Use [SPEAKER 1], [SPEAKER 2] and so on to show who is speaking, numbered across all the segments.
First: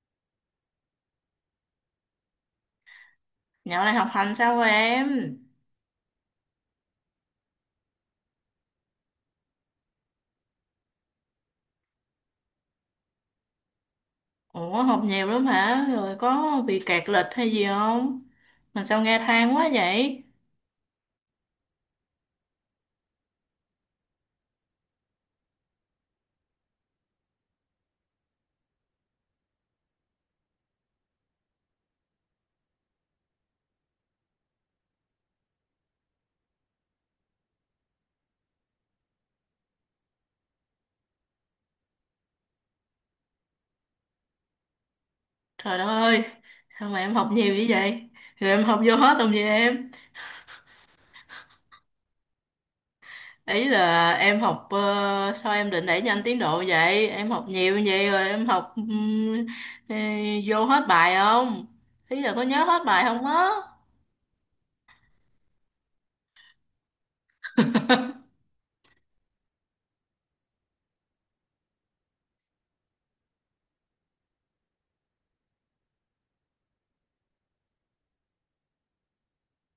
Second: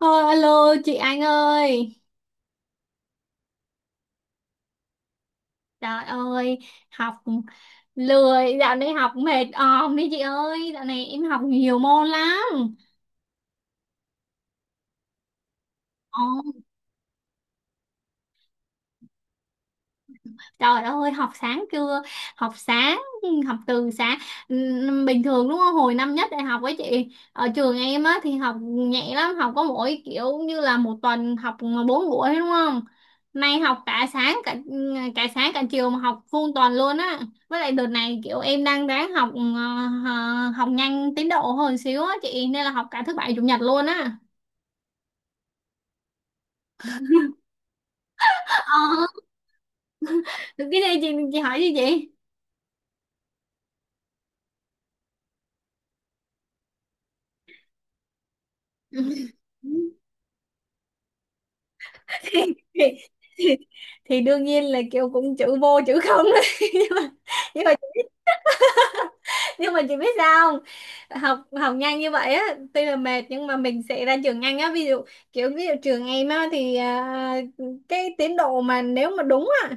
[SPEAKER 1] Thôi, alo chị Anh ơi.
[SPEAKER 2] Dạo này học hành sao rồi em?
[SPEAKER 1] Trời ơi. Học lười. Dạo này học mệt òm đi chị ơi. Dạo này em học nhiều môn lắm.
[SPEAKER 2] Ủa học nhiều lắm hả? Rồi
[SPEAKER 1] Ồ.
[SPEAKER 2] có bị kẹt lịch hay gì không? Mà sao nghe than quá vậy?
[SPEAKER 1] Trời ơi, học sáng chưa? Học sáng, ừ, học từ sáng. Bình thường đúng không? Hồi năm nhất đại học ấy chị, ở trường em á thì học nhẹ lắm, học có mỗi kiểu như là một tuần học bốn buổi đúng không? Nay học cả sáng cả chiều mà học full tuần luôn á. Với lại đợt này kiểu em đang ráng học học nhanh tiến độ hơn xíu á chị, nên là học cả thứ bảy chủ nhật luôn á.
[SPEAKER 2] Trời đất ơi, sao mà em học nhiều như vậy? Rồi em
[SPEAKER 1] Ờ,
[SPEAKER 2] học vô hết không vậy em?
[SPEAKER 1] cái này chị hỏi gì chị?
[SPEAKER 2] Ý là em học, sao em định đẩy nhanh tiến độ vậy? Em học nhiều như vậy rồi em học ừ, vô hết bài không? Ý là có
[SPEAKER 1] thì,
[SPEAKER 2] nhớ hết bài không á?
[SPEAKER 1] thì, thì đương nhiên là kiểu cũng chữ vô chữ không đấy. nhưng mà nhưng mà nhưng mà chị biết sao không? Học học nhanh như vậy á tuy là mệt nhưng mà mình sẽ ra trường nhanh á. Ví dụ kiểu ví dụ trường em á thì cái tiến độ mà nếu mà đúng á,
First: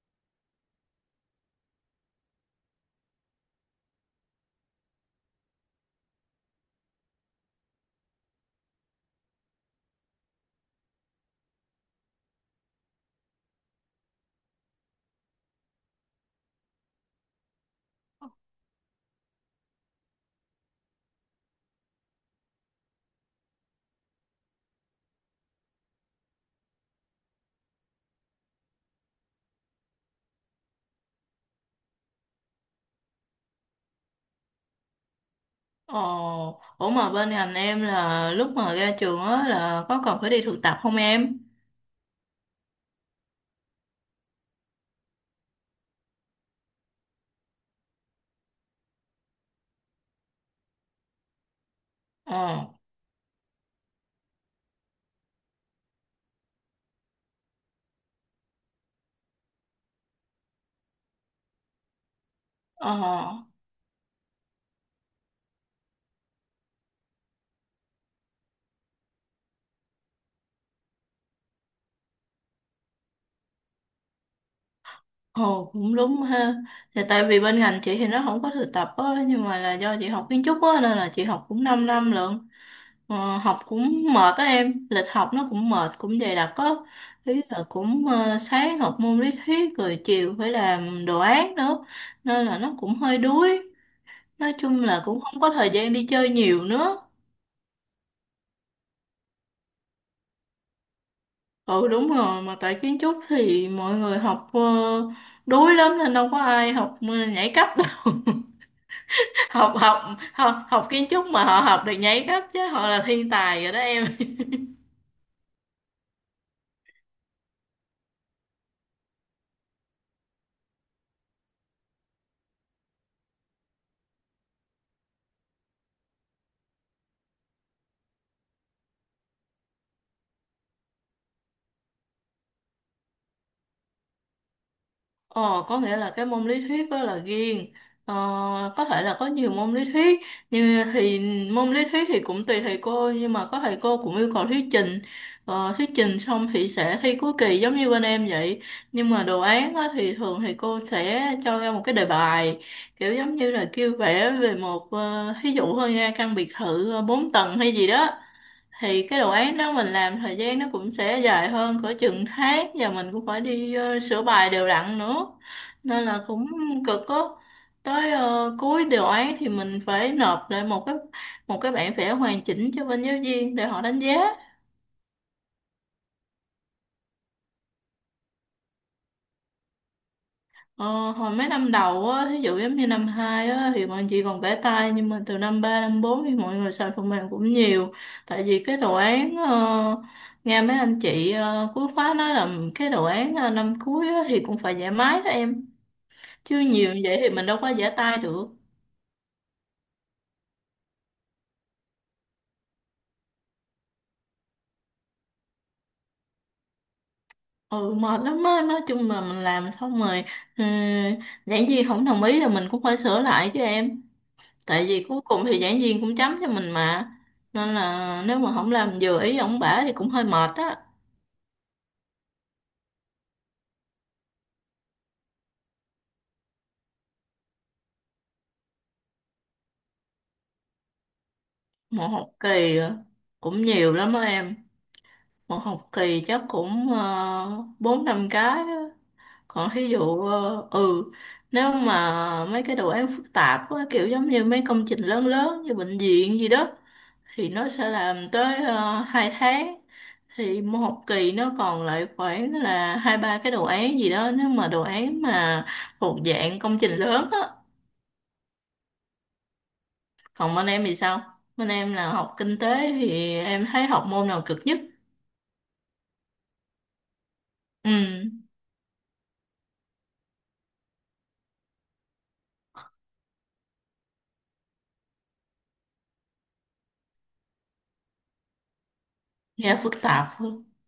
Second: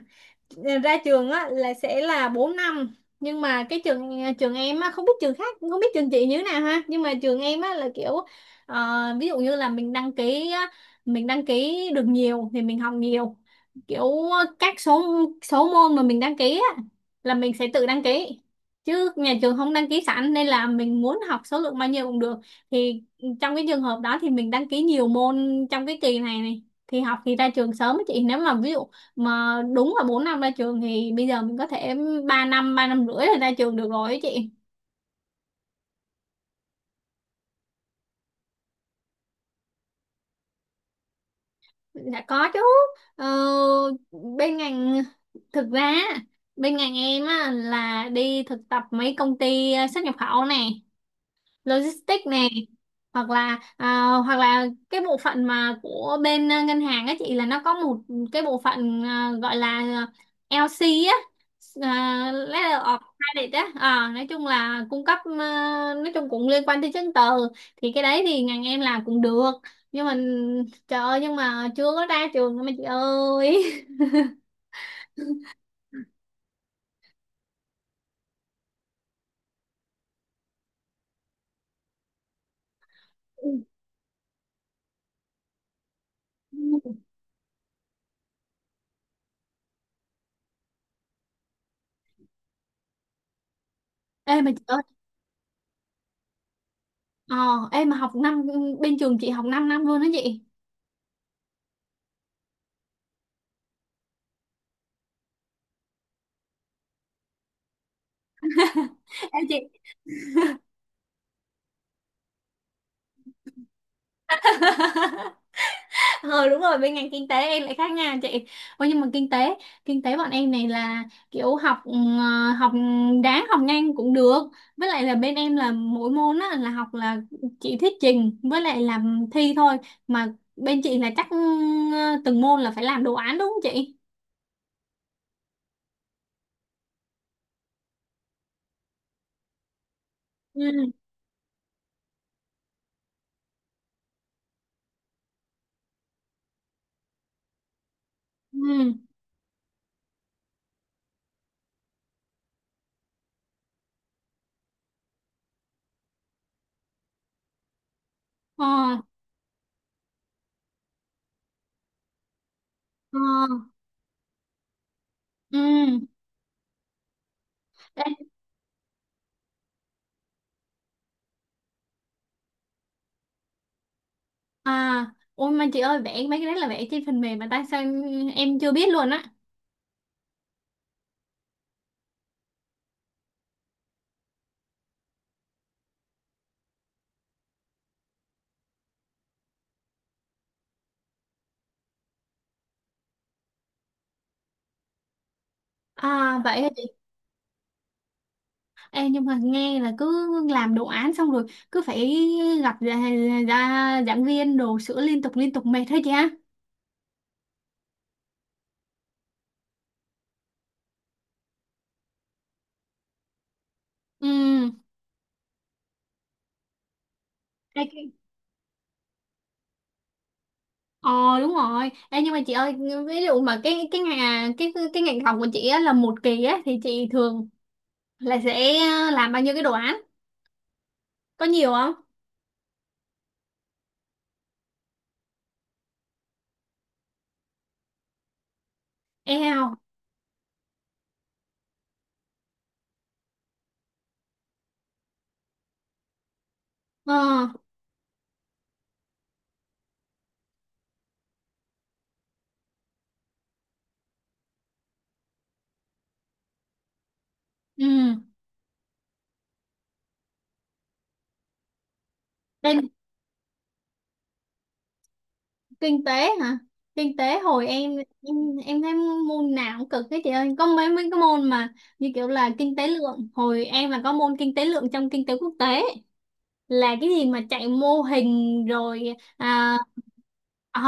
[SPEAKER 1] ra trường á là sẽ là 4 năm, nhưng mà cái trường trường em á, không biết trường khác, không biết trường chị như thế nào ha, nhưng mà trường em á là kiểu ví dụ như là mình đăng ký á, mình đăng ký được nhiều thì mình học nhiều, kiểu các số số môn mà mình đăng ký á là mình sẽ tự đăng ký chứ nhà trường không đăng ký sẵn, nên là mình muốn học số lượng bao nhiêu cũng được, thì trong cái trường hợp đó thì mình đăng ký nhiều môn trong cái kỳ này này, thì học thì ra trường sớm á chị. Nếu mà ví dụ mà đúng là 4 năm ra trường thì bây giờ mình có thể 3 năm, 3 năm rưỡi là ra trường được rồi ấy chị.
[SPEAKER 2] Ồ, ủa mà bên ngành em là lúc mà ra trường á là có còn phải đi thực tập không em?
[SPEAKER 1] Dạ có chứ. Ờ, bên ngành, thực ra bên ngành em á, là đi thực tập mấy công ty xuất nhập khẩu nè, logistics này,
[SPEAKER 2] Ờ.
[SPEAKER 1] hoặc là cái bộ phận mà của bên ngân hàng á chị, là nó có một cái bộ phận gọi là LC á, Letter of
[SPEAKER 2] Ờ,
[SPEAKER 1] Credit á. Ờ, nói chung là cung cấp, nói chung cũng liên quan tới chứng từ, thì cái đấy thì ngành em làm cũng được, nhưng mà trời ơi, nhưng mà chưa có ra trường mà chị ơi.
[SPEAKER 2] ồ cũng đúng ha. Thì tại vì bên ngành chị thì nó không có thực tập á, nhưng mà là do chị học kiến trúc á, nên là chị học cũng 5 năm lận. Ờ, học cũng mệt á em, lịch học nó cũng mệt, cũng dày đặc á. Ý là cũng sáng học môn lý thuyết rồi chiều phải làm đồ án nữa. Nên là nó cũng hơi đuối.
[SPEAKER 1] Ê mà
[SPEAKER 2] Nói
[SPEAKER 1] chị
[SPEAKER 2] chung
[SPEAKER 1] ơi,
[SPEAKER 2] là cũng không có thời gian đi chơi nhiều nữa.
[SPEAKER 1] ờ, em mà học năm, bên trường chị học 5 năm năm luôn đó chị.
[SPEAKER 2] Ừ đúng rồi, mà tại kiến trúc thì mọi người học đuối lắm nên đâu có ai học nhảy cấp đâu.
[SPEAKER 1] Ê chị,
[SPEAKER 2] học học học học kiến trúc mà họ học được nhảy cấp chứ họ là thiên tài rồi đó em
[SPEAKER 1] ờ đúng rồi, bên ngành kinh tế em lại khác nha chị. Ôi nhưng mà kinh tế bọn em này là kiểu học, đáng học nhanh cũng được. Với lại là bên em là mỗi môn á là chỉ thuyết trình với lại làm thi thôi, mà bên chị là chắc ừ, từng môn là phải làm đồ án đúng không chị?
[SPEAKER 2] Ồ, có nghĩa là cái môn lý thuyết đó là riêng. Ờ, có thể là có nhiều môn lý thuyết
[SPEAKER 1] Ừ.
[SPEAKER 2] thì môn lý thuyết thì cũng tùy thầy cô nhưng mà có thầy cô cũng yêu cầu thuyết trình, thuyết trình xong thì sẽ thi cuối kỳ giống như bên em vậy.
[SPEAKER 1] Ừ.
[SPEAKER 2] Nhưng mà đồ án á, thì thường thầy cô sẽ cho ra một cái đề bài kiểu giống như là kêu vẽ về một thí dụ thôi nha căn biệt thự bốn tầng hay gì đó.
[SPEAKER 1] Ờ.
[SPEAKER 2] Thì cái đồ án đó mình làm thời gian nó cũng sẽ dài hơn cỡ chừng tháng và mình cũng phải
[SPEAKER 1] Ờ.
[SPEAKER 2] đi sửa bài đều đặn nữa,
[SPEAKER 1] Ừ.
[SPEAKER 2] nên là cũng cực á. Tới
[SPEAKER 1] Đây.
[SPEAKER 2] cuối đồ án thì mình phải nộp lại một cái bản vẽ hoàn chỉnh cho bên giáo viên để họ đánh giá.
[SPEAKER 1] À, ôi mà chị ơi, vẽ mấy cái đấy là vẽ trên phần mềm mà tại sao em chưa biết luôn á?
[SPEAKER 2] Ờ, hồi mấy năm đầu á, ví dụ giống như năm 2 á, thì mọi người chỉ còn vẽ tay nhưng mà từ năm 3 năm 4 thì mọi người xài phần mềm cũng nhiều, tại vì cái đồ án nghe mấy anh chị cuối khóa nói là cái đồ án năm cuối á, thì cũng phải vẽ máy đó em,
[SPEAKER 1] À
[SPEAKER 2] chứ
[SPEAKER 1] vậy.
[SPEAKER 2] nhiều như vậy thì mình đâu có vẽ tay được.
[SPEAKER 1] Ê, nhưng mà nghe là cứ làm đồ án xong rồi cứ phải gặp ra giảng viên đồ sửa liên tục mệt hết chị ha?
[SPEAKER 2] Ừ mệt lắm á, nói chung là mình làm xong rồi, ừ, giảng viên không đồng ý là mình cũng phải sửa lại chứ em,
[SPEAKER 1] Ừ.
[SPEAKER 2] tại vì cuối cùng thì giảng viên cũng chấm cho mình mà, nên
[SPEAKER 1] Ê,
[SPEAKER 2] là nếu mà không làm vừa ý ổng bả thì cũng hơi mệt á.
[SPEAKER 1] ờ đúng rồi. Ê, nhưng mà chị ơi, ví dụ mà cái ngành học của chị á, là một kỳ á thì chị thường là sẽ làm bao nhiêu cái đồ án, có nhiều không?
[SPEAKER 2] Một học kỳ cũng nhiều lắm đó em, một học kỳ chắc cũng bốn năm cái á.
[SPEAKER 1] E
[SPEAKER 2] Còn
[SPEAKER 1] không.
[SPEAKER 2] thí dụ nếu mà mấy cái đồ án phức tạp á, kiểu giống như mấy công trình lớn lớn như bệnh viện gì đó
[SPEAKER 1] Ờ.
[SPEAKER 2] thì nó sẽ làm tới 2 tháng, thì một học kỳ nó còn lại khoảng là hai ba cái đồ án gì đó nếu mà đồ án mà thuộc dạng công trình lớn á. Còn bên em thì sao? Bên em là học kinh
[SPEAKER 1] Ừ.
[SPEAKER 2] tế thì em thấy học môn nào cực nhất?
[SPEAKER 1] Kinh tế hả? Kinh tế, hồi
[SPEAKER 2] Ừ,
[SPEAKER 1] em em em thấy môn nào cũng cực hết chị ơi, có mấy mấy cái môn mà như kiểu là kinh tế lượng, hồi em là có môn kinh tế lượng trong kinh tế quốc tế, là cái gì mà chạy mô hình rồi,
[SPEAKER 2] nghe phức tạp hơn.
[SPEAKER 1] ờ,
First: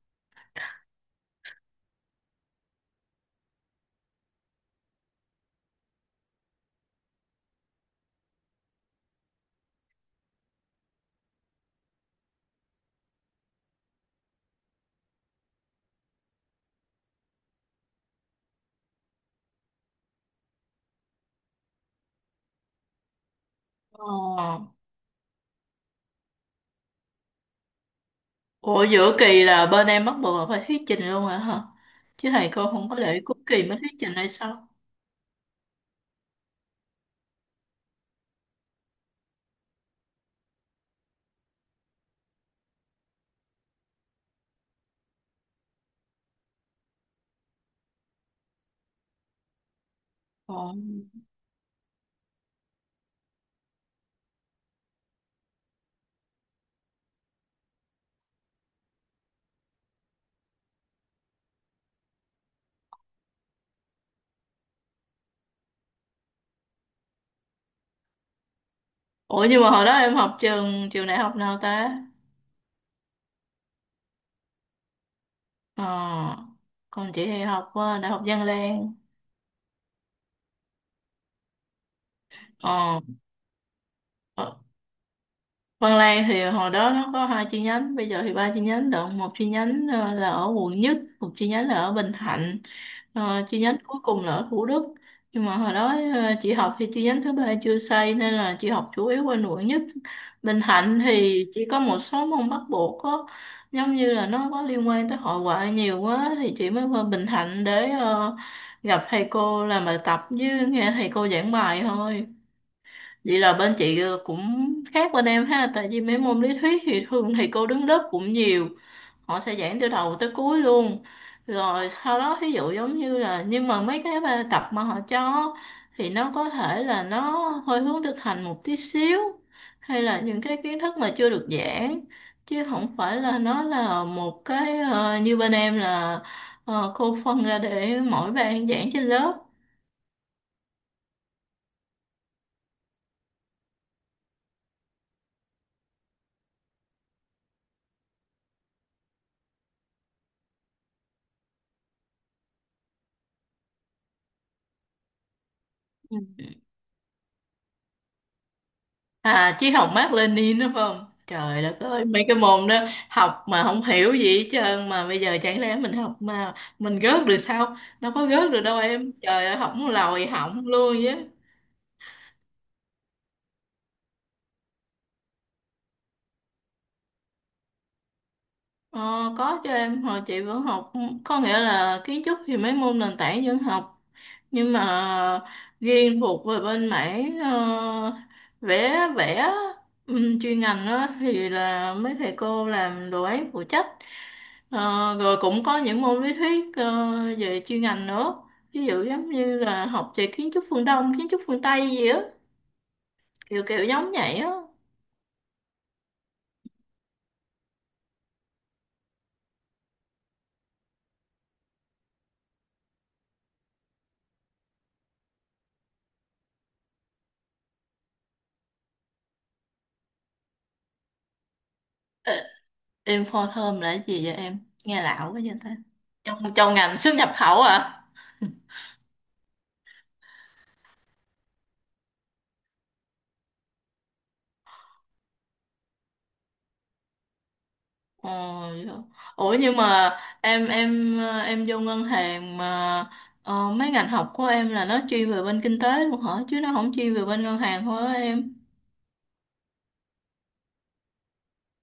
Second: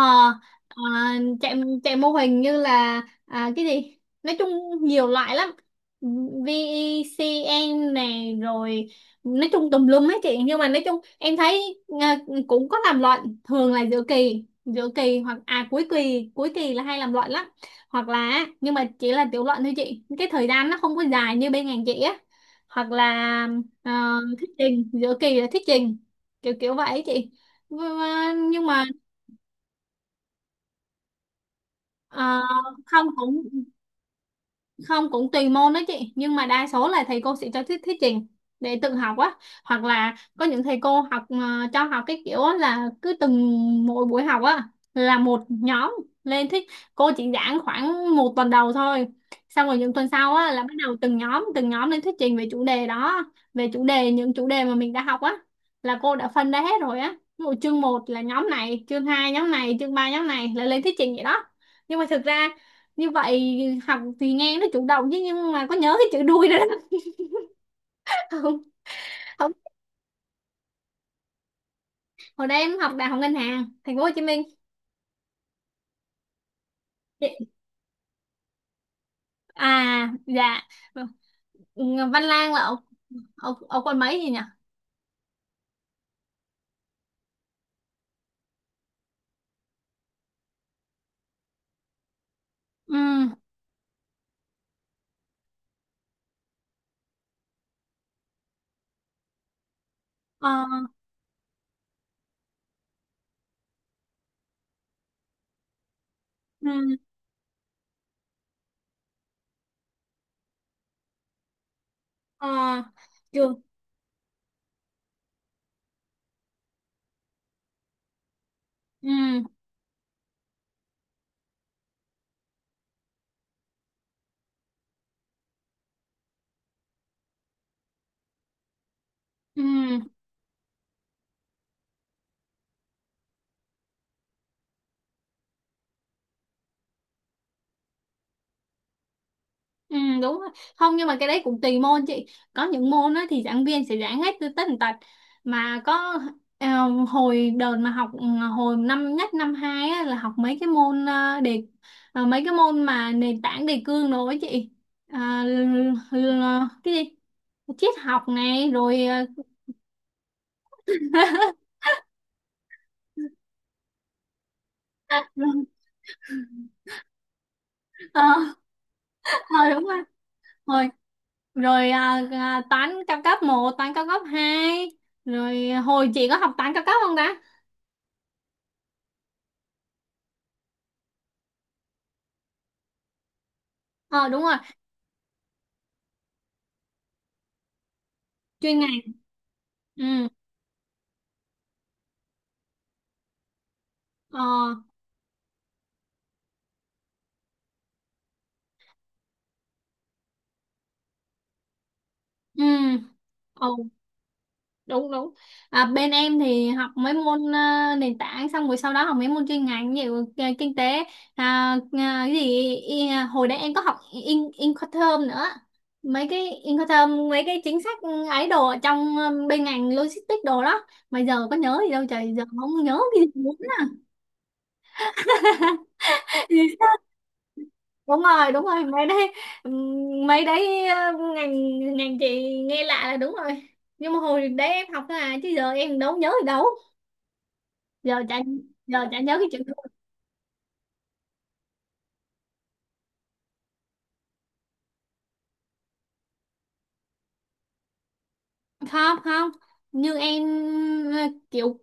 [SPEAKER 1] ờ, chạy chạy mô hình như là cái gì, nói chung nhiều loại lắm, VECN này rồi, nói chung tùm lum hết chị. Nhưng mà nói chung em thấy cũng có làm luận, thường là giữa kỳ, hoặc cuối kỳ, là hay làm luận lắm. Hoặc là, nhưng mà chỉ là tiểu luận thôi chị, cái thời gian nó không có dài như bên ngành chị á. Hoặc là, ờ, thuyết
[SPEAKER 2] Ờ.
[SPEAKER 1] trình giữa kỳ là thuyết trình, kiểu kiểu vậy chị. nhưng mà nhưng
[SPEAKER 2] Ủa
[SPEAKER 1] mà,
[SPEAKER 2] giữa kỳ là bên em bắt buộc là phải thuyết trình luôn hả hả? Chứ
[SPEAKER 1] ờ,
[SPEAKER 2] thầy cô không có
[SPEAKER 1] không
[SPEAKER 2] để cuối
[SPEAKER 1] cũng
[SPEAKER 2] kỳ mới thuyết trình hay sao?
[SPEAKER 1] không cũng tùy môn đó chị, nhưng mà đa số là thầy cô sẽ cho thuyết thuyết trình để tự học á. Hoặc là có những thầy cô cho học cái kiểu á là cứ từng mỗi buổi học á là một nhóm lên thuyết, cô chỉ giảng khoảng một tuần đầu thôi, xong rồi những tuần sau á là
[SPEAKER 2] Ờ.
[SPEAKER 1] bắt đầu từng nhóm lên thuyết trình về chủ đề đó, về chủ đề, những chủ đề mà mình đã học á, là cô đã phân ra hết rồi á. Ví dụ chương một là nhóm này, chương 2 nhóm này, chương 3 nhóm này là lên thuyết trình vậy đó. Nhưng mà thực ra như vậy học thì nghe nó chủ động chứ, nhưng mà có nhớ cái chữ đuôi đó đó. không.
[SPEAKER 2] Ủa
[SPEAKER 1] Không,
[SPEAKER 2] nhưng mà hồi đó em học trường trường đại học nào ta?
[SPEAKER 1] hồi đây em học đại học ngân hàng thành phố Hồ Chí Minh.
[SPEAKER 2] Ờ, còn chị thì
[SPEAKER 1] Chị-
[SPEAKER 2] học Đại học Văn Lang.
[SPEAKER 1] À dạ, Văn Lang là ở
[SPEAKER 2] Ờ,
[SPEAKER 1] ở, ở quận mấy gì nhỉ?
[SPEAKER 2] ờ, Văn Lang thì hồi đó nó có hai chi nhánh, bây giờ thì ba chi nhánh được. Một chi nhánh là ở quận nhất, một chi nhánh là ở Bình Thạnh.
[SPEAKER 1] Ừ.
[SPEAKER 2] Ờ, chi nhánh cuối cùng là ở Thủ Đức, nhưng mà hồi đó chị học thì chi nhánh thứ ba chưa xây nên là chị học chủ yếu ở quận nhất.
[SPEAKER 1] Ờ.
[SPEAKER 2] Bình Thạnh thì chỉ có một số môn bắt buộc có giống như là nó có liên quan tới hội họa nhiều quá thì chị mới
[SPEAKER 1] Ừ.
[SPEAKER 2] qua Bình Thạnh để gặp thầy cô làm bài tập với nghe thầy cô giảng bài thôi.
[SPEAKER 1] Ờ.
[SPEAKER 2] Vậy là
[SPEAKER 1] Trường.
[SPEAKER 2] bên chị cũng khác bên em ha, tại vì mấy môn lý thuyết thì thường thầy cô đứng lớp cũng nhiều,
[SPEAKER 1] Ừ.
[SPEAKER 2] họ sẽ giảng từ đầu tới cuối luôn, rồi sau đó ví dụ giống như là nhưng mà mấy cái bài tập mà họ cho thì nó có thể là nó hơi hướng thực hành một tí xíu,
[SPEAKER 1] Ừ.
[SPEAKER 2] hay là những cái kiến thức mà chưa được giảng, chứ không phải là nó là một cái như bên em là cô phân ra để mỗi bạn giảng trên lớp.
[SPEAKER 1] Ừ, đúng rồi. Không, nhưng mà cái đấy cũng tùy môn chị. Có những môn á thì giảng viên sẽ giảng hết từ tất tần tật, mà có ờ, hồi đợt mà học hồi năm nhất năm hai á, là học mấy cái môn mà nền tảng đề cương đồ ấy chị. À, cái gì? Triết học này rồi ờ.
[SPEAKER 2] À, chứ học Mác Lênin đúng không? Trời đất ơi, mấy cái môn đó học mà không hiểu gì hết trơn mà bây giờ
[SPEAKER 1] rồi
[SPEAKER 2] chẳng lẽ mình học mà mình gớt được sao? Đâu
[SPEAKER 1] ờ,
[SPEAKER 2] có gớt được đâu em. Trời ơi,
[SPEAKER 1] ờ,
[SPEAKER 2] học
[SPEAKER 1] đúng rồi.
[SPEAKER 2] lòi hỏng
[SPEAKER 1] Rồi
[SPEAKER 2] luôn chứ.
[SPEAKER 1] rồi toán cao cấp một, toán cao cấp hai. Rồi hồi chị có học toán cao cấp không ta?
[SPEAKER 2] Ờ, có cho em hồi chị vẫn học, có nghĩa là kiến trúc thì mấy môn nền tảng vẫn học,
[SPEAKER 1] Ờ đúng rồi.
[SPEAKER 2] nhưng mà riêng thuộc về bên mảng
[SPEAKER 1] Chuyên ngành.
[SPEAKER 2] vẽ vẽ
[SPEAKER 1] Ừ.
[SPEAKER 2] chuyên ngành đó thì là mấy thầy cô làm đồ án phụ trách.
[SPEAKER 1] Ờ.
[SPEAKER 2] Ờ, rồi cũng có những môn lý thuyết về chuyên ngành nữa, ví dụ giống như là học về kiến trúc phương Đông kiến trúc phương Tây gì á,
[SPEAKER 1] Ừ.
[SPEAKER 2] kiểu
[SPEAKER 1] Ồ.
[SPEAKER 2] kiểu giống vậy á.
[SPEAKER 1] Đúng đúng. À, bên em thì học mấy môn nền tảng, xong rồi sau đó học mấy môn chuyên ngành như kinh tế. Cái gì hồi đấy em có học Incoterm nữa, mấy cái Incoterm, mấy cái chính sách ấy đồ ở trong bên ngành logistics đồ đó, mà giờ có nhớ gì đâu trời,
[SPEAKER 2] Ờ,
[SPEAKER 1] giờ không nhớ cái gì
[SPEAKER 2] Inform thơm là cái gì vậy em? Nghe lão quá vậy ta, trong trong
[SPEAKER 1] nữa.
[SPEAKER 2] ngành xuất nhập khẩu à?
[SPEAKER 1] đúng rồi, đúng rồi, mấy đấy. Ừm, mấy đấy ờ, ngành ngành chị nghe lạ là đúng rồi, nhưng mà hồi đấy em học thôi à chứ giờ em đâu nhớ gì đâu. giờ
[SPEAKER 2] Ồ,
[SPEAKER 1] chả
[SPEAKER 2] vậy hả?
[SPEAKER 1] giờ chả nhớ cái
[SPEAKER 2] Ủa
[SPEAKER 1] chuyện đó.
[SPEAKER 2] nhưng mà em vô ngân hàng mà, mấy ngành học của em là nó chuyên về bên kinh tế luôn hả? Chứ nó không chuyên về bên ngân hàng thôi á em.
[SPEAKER 1] Không. Không, như em ờ, kiểu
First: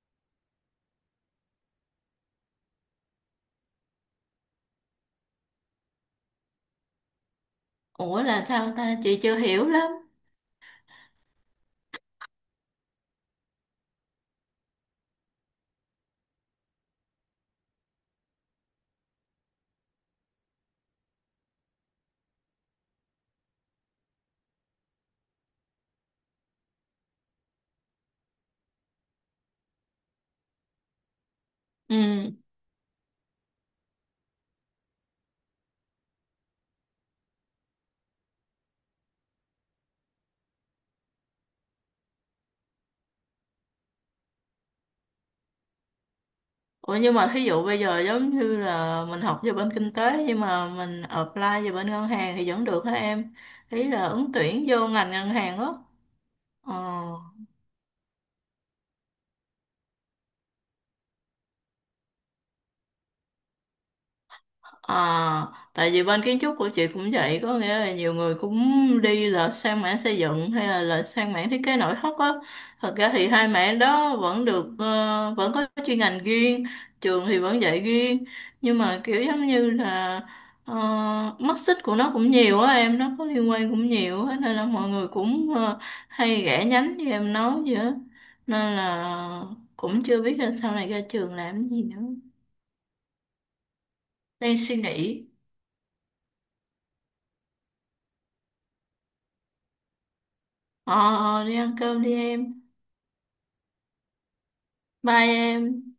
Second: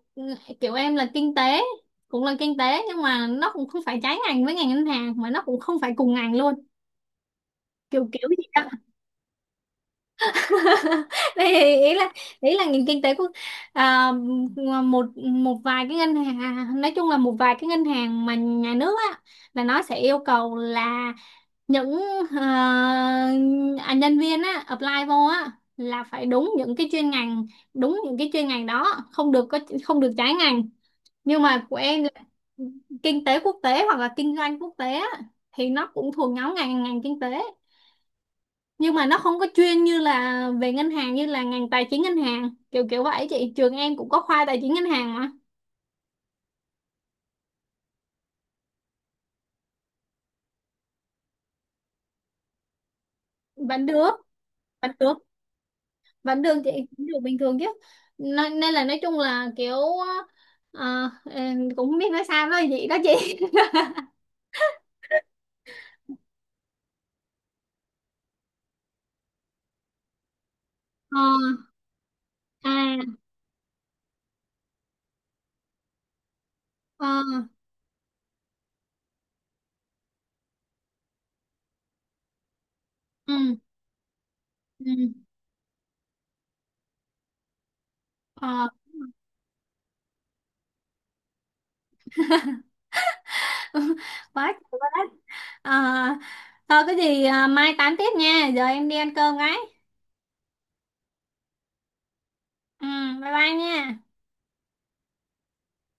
[SPEAKER 1] kiểu em là kinh tế, cũng là kinh tế nhưng mà nó cũng không phải trái ngành với ngành ngân hàng mà nó cũng không phải cùng ngành luôn, kiểu
[SPEAKER 2] Ủa
[SPEAKER 1] kiểu gì.
[SPEAKER 2] là sao ta? Chị chưa hiểu lắm.
[SPEAKER 1] Đây, ý là nền kinh tế của à, một một vài cái ngân hàng, nói chung là một vài cái ngân hàng mà nhà nước á là nó sẽ yêu cầu là những ờ, nhân viên á apply vô á là phải đúng những cái chuyên ngành, đúng những cái chuyên ngành đó, không được có, không được trái ngành, nhưng mà của
[SPEAKER 2] Ừ.
[SPEAKER 1] em là kinh tế quốc tế hoặc là kinh doanh quốc tế á, thì nó cũng thuộc nhóm ngành ngành kinh tế, nhưng mà nó không có chuyên như là về ngân hàng, như là ngành tài chính ngân hàng, kiểu kiểu vậy chị, trường em cũng có khoa tài chính ngân hàng mà.
[SPEAKER 2] Ủa nhưng mà thí dụ bây giờ giống như là mình học về bên kinh tế nhưng mà mình apply về bên ngân hàng thì vẫn được hả em?
[SPEAKER 1] Vẫn
[SPEAKER 2] Ý là
[SPEAKER 1] được.
[SPEAKER 2] ứng tuyển vô
[SPEAKER 1] Vẫn
[SPEAKER 2] ngành
[SPEAKER 1] được,
[SPEAKER 2] ngân hàng á.
[SPEAKER 1] vẫn được chị.
[SPEAKER 2] Ờ.
[SPEAKER 1] Vẫn được bình thường chứ, nên, là nói chung là kiểu em cũng không biết nói sao, nói gì đó chị.
[SPEAKER 2] À, tại vì bên kiến trúc của chị cũng vậy, có nghĩa là nhiều người cũng đi là sang mảng xây dựng hay là
[SPEAKER 1] ờ.
[SPEAKER 2] sang mảng thiết kế nội thất á. Thật ra
[SPEAKER 1] À.
[SPEAKER 2] thì hai mảng đó vẫn được, vẫn có chuyên ngành riêng,
[SPEAKER 1] Ờ.
[SPEAKER 2] trường thì vẫn dạy riêng, nhưng mà kiểu giống như là mắt xích của nó cũng nhiều á em, nó có liên
[SPEAKER 1] Ừ.
[SPEAKER 2] quan cũng nhiều á, nên là mọi người
[SPEAKER 1] Ừ.
[SPEAKER 2] cũng hay rẽ nhánh như em nói vậy á.
[SPEAKER 1] Ờ.
[SPEAKER 2] Nên là cũng chưa biết là sau này ra trường làm gì nữa.
[SPEAKER 1] quá
[SPEAKER 2] Đang
[SPEAKER 1] trời
[SPEAKER 2] suy
[SPEAKER 1] quá đất.
[SPEAKER 2] nghĩ.
[SPEAKER 1] Ờ thôi, cái gì mai tám tiếp nha, giờ em đi ăn cơm cái.
[SPEAKER 2] Ờ, ờ, đi ăn cơm đi em.
[SPEAKER 1] Ừ. Bye bye nha.
[SPEAKER 2] Bye em.